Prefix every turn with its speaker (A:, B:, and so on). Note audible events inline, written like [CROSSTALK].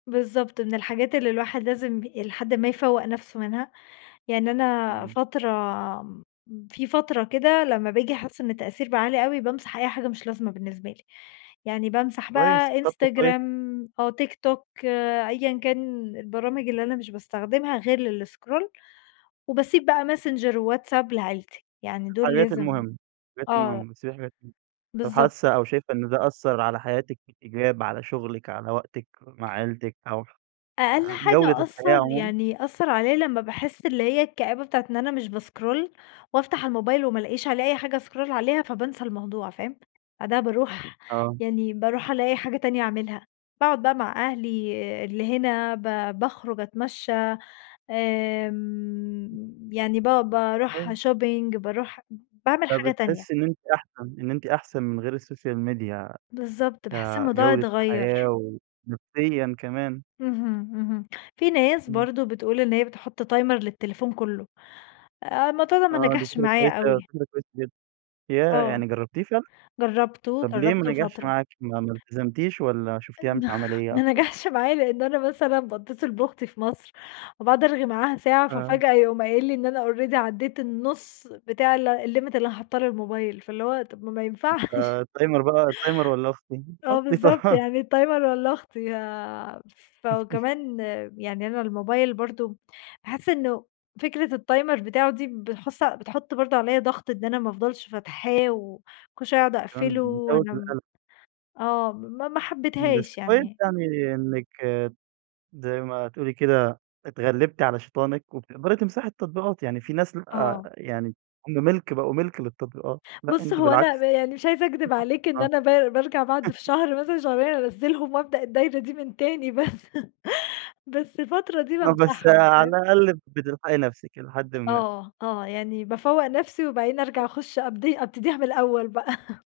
A: بالضبط. من الحاجات اللي الواحد لازم ب إلي حدٍ ما يفوّق نفسه منها، يعني أنا
B: إمم.
A: فترة م في فترة كده لمّا باجي أحس إن التأثير بقى عالي أوي بامسح أي حاجة مش لازمة بالنسبة لي، يعني بامسح
B: كويس،
A: بقى
B: طب ده كويس.
A: إنستجرام، أو تيك توك أيًا كان البرامج اللي أنا مش باستخدمها غير للإسكرول وباسيب بقى ماسنجر وواتس آب لعيلتي يعني دول
B: الحاجات
A: لازم
B: المهمة، الحاجات
A: آه.
B: المهمة بتسيبي حاجات المه طب
A: بالضبط.
B: حاسة أو شايفة إن ده أثر على حياتِك في الإيجاب، على شغلِك، على وقتِك مع عيلتِك أو ح
A: أقل
B: جودة
A: حاجة
B: الحياة
A: أثّر
B: عمومًا؟
A: يعني أثّر عليّا لمّا باحس اللي هي الكآبة بتاعة إن أنا مش باسكرول وأفتح الموبايل وما الاقيش عليه أي حاجة اسكرول عليها فبانسى الموضوع فاهم؟ بعدها باروح
B: آه.
A: يعني باروح ألاقي حاجة تانية أعملها، باقعد بقى مع أهلي اللي هنا ب باخرج أتمشى آمم، يعني ب باروح
B: كويس.
A: shopping باروح باعمل حاجة تانية.
B: فبتحسي إن أنتِ أحسن، إن أنتِ أحسن من غير السوشيال ميديا
A: بالضبط. باحس الموضوع
B: كجودة الحياة،
A: أتغير.
B: ونفسيًا كمان.
A: اهم. اهم. في ناس
B: إمم.
A: برضو بتقول إن هي بتحط timer للتليفون كلّه، الموضوع ده ما
B: آه، دي
A: نجحش
B: فكرة
A: معايا
B: كويّسة أوي،
A: أوي.
B: فكرة كويّسة جدًا ياه
A: آه،
B: يعني جربتيه فعلّا؟
A: جربته
B: طب ليه ما
A: جربته
B: نجحش
A: فترة.
B: معاكِ ما ما التزمتيش والّا شوفتيها مش
A: [CHUCKLES]
B: عمليّة
A: ما
B: أكتر؟
A: نجحش معايا لأن أنا مثلًا باتصل بأختي في مصر وباقعد أرغي معاها ساعة
B: آه.
A: ففاجأة يقوم قايل لى إن أنا already عديت النُص بتاع ال ال limit اللي أنا حاطاه للموبايل فاللي هو طب ما ما ينفعش.
B: آآ، ال timer بقى ال timer والّا أختي؟
A: [CHUCKLES] آه،
B: أختي
A: بالضبط
B: طبعًا.
A: يعني ال timer والّا اختي يا
B: [CHUCKLES]
A: فكمان يعني أنا الموبايل برضو بأحس إنّه فكرة ال timer بتاعه دي بتحص بتحط برضو عليّا ضغط إن أنا ما افضلش فاتحاه وكل شويّة اقعد
B: كان
A: أقفله،
B: بيزود
A: وأنا م
B: القلق.
A: آه، ما ما
B: امم، بس
A: حبيتهاش
B: كويّس
A: يعني.
B: يعني إنّك زي ما تقول لي كده اتغلبتِ على شيطانِك وبتقدري تمسحي التطبيقات، يعني في ناس
A: آه.
B: آآ، يعني هم مِلك بقوا مِلك للتطبيقات لأ
A: بُص،
B: أنتِ
A: هو
B: بالعكس.
A: أنا يعني مش عايزة أكدب عليك
B: [UNINTELLIGIBLE]
A: إن
B: آه.
A: أنا ب بارجع بعد في
B: [CHUCKLES]
A: شهر مثلًا شهرين أنزلهم وابدأ الدايرة دي من تاني بس [CHUCKLES] بس الفترة دي
B: آه، بس،
A: بامسحهم
B: على
A: فاهم؟
B: الأقل بتلحقي نفسِك إلى حدٍ ما.
A: آه، آه، يعني بافوّق نفسي، وبعدين أرجع
B: [UNINTELLIGIBLE]
A: أخش أبدي أبتديها من الأول بقى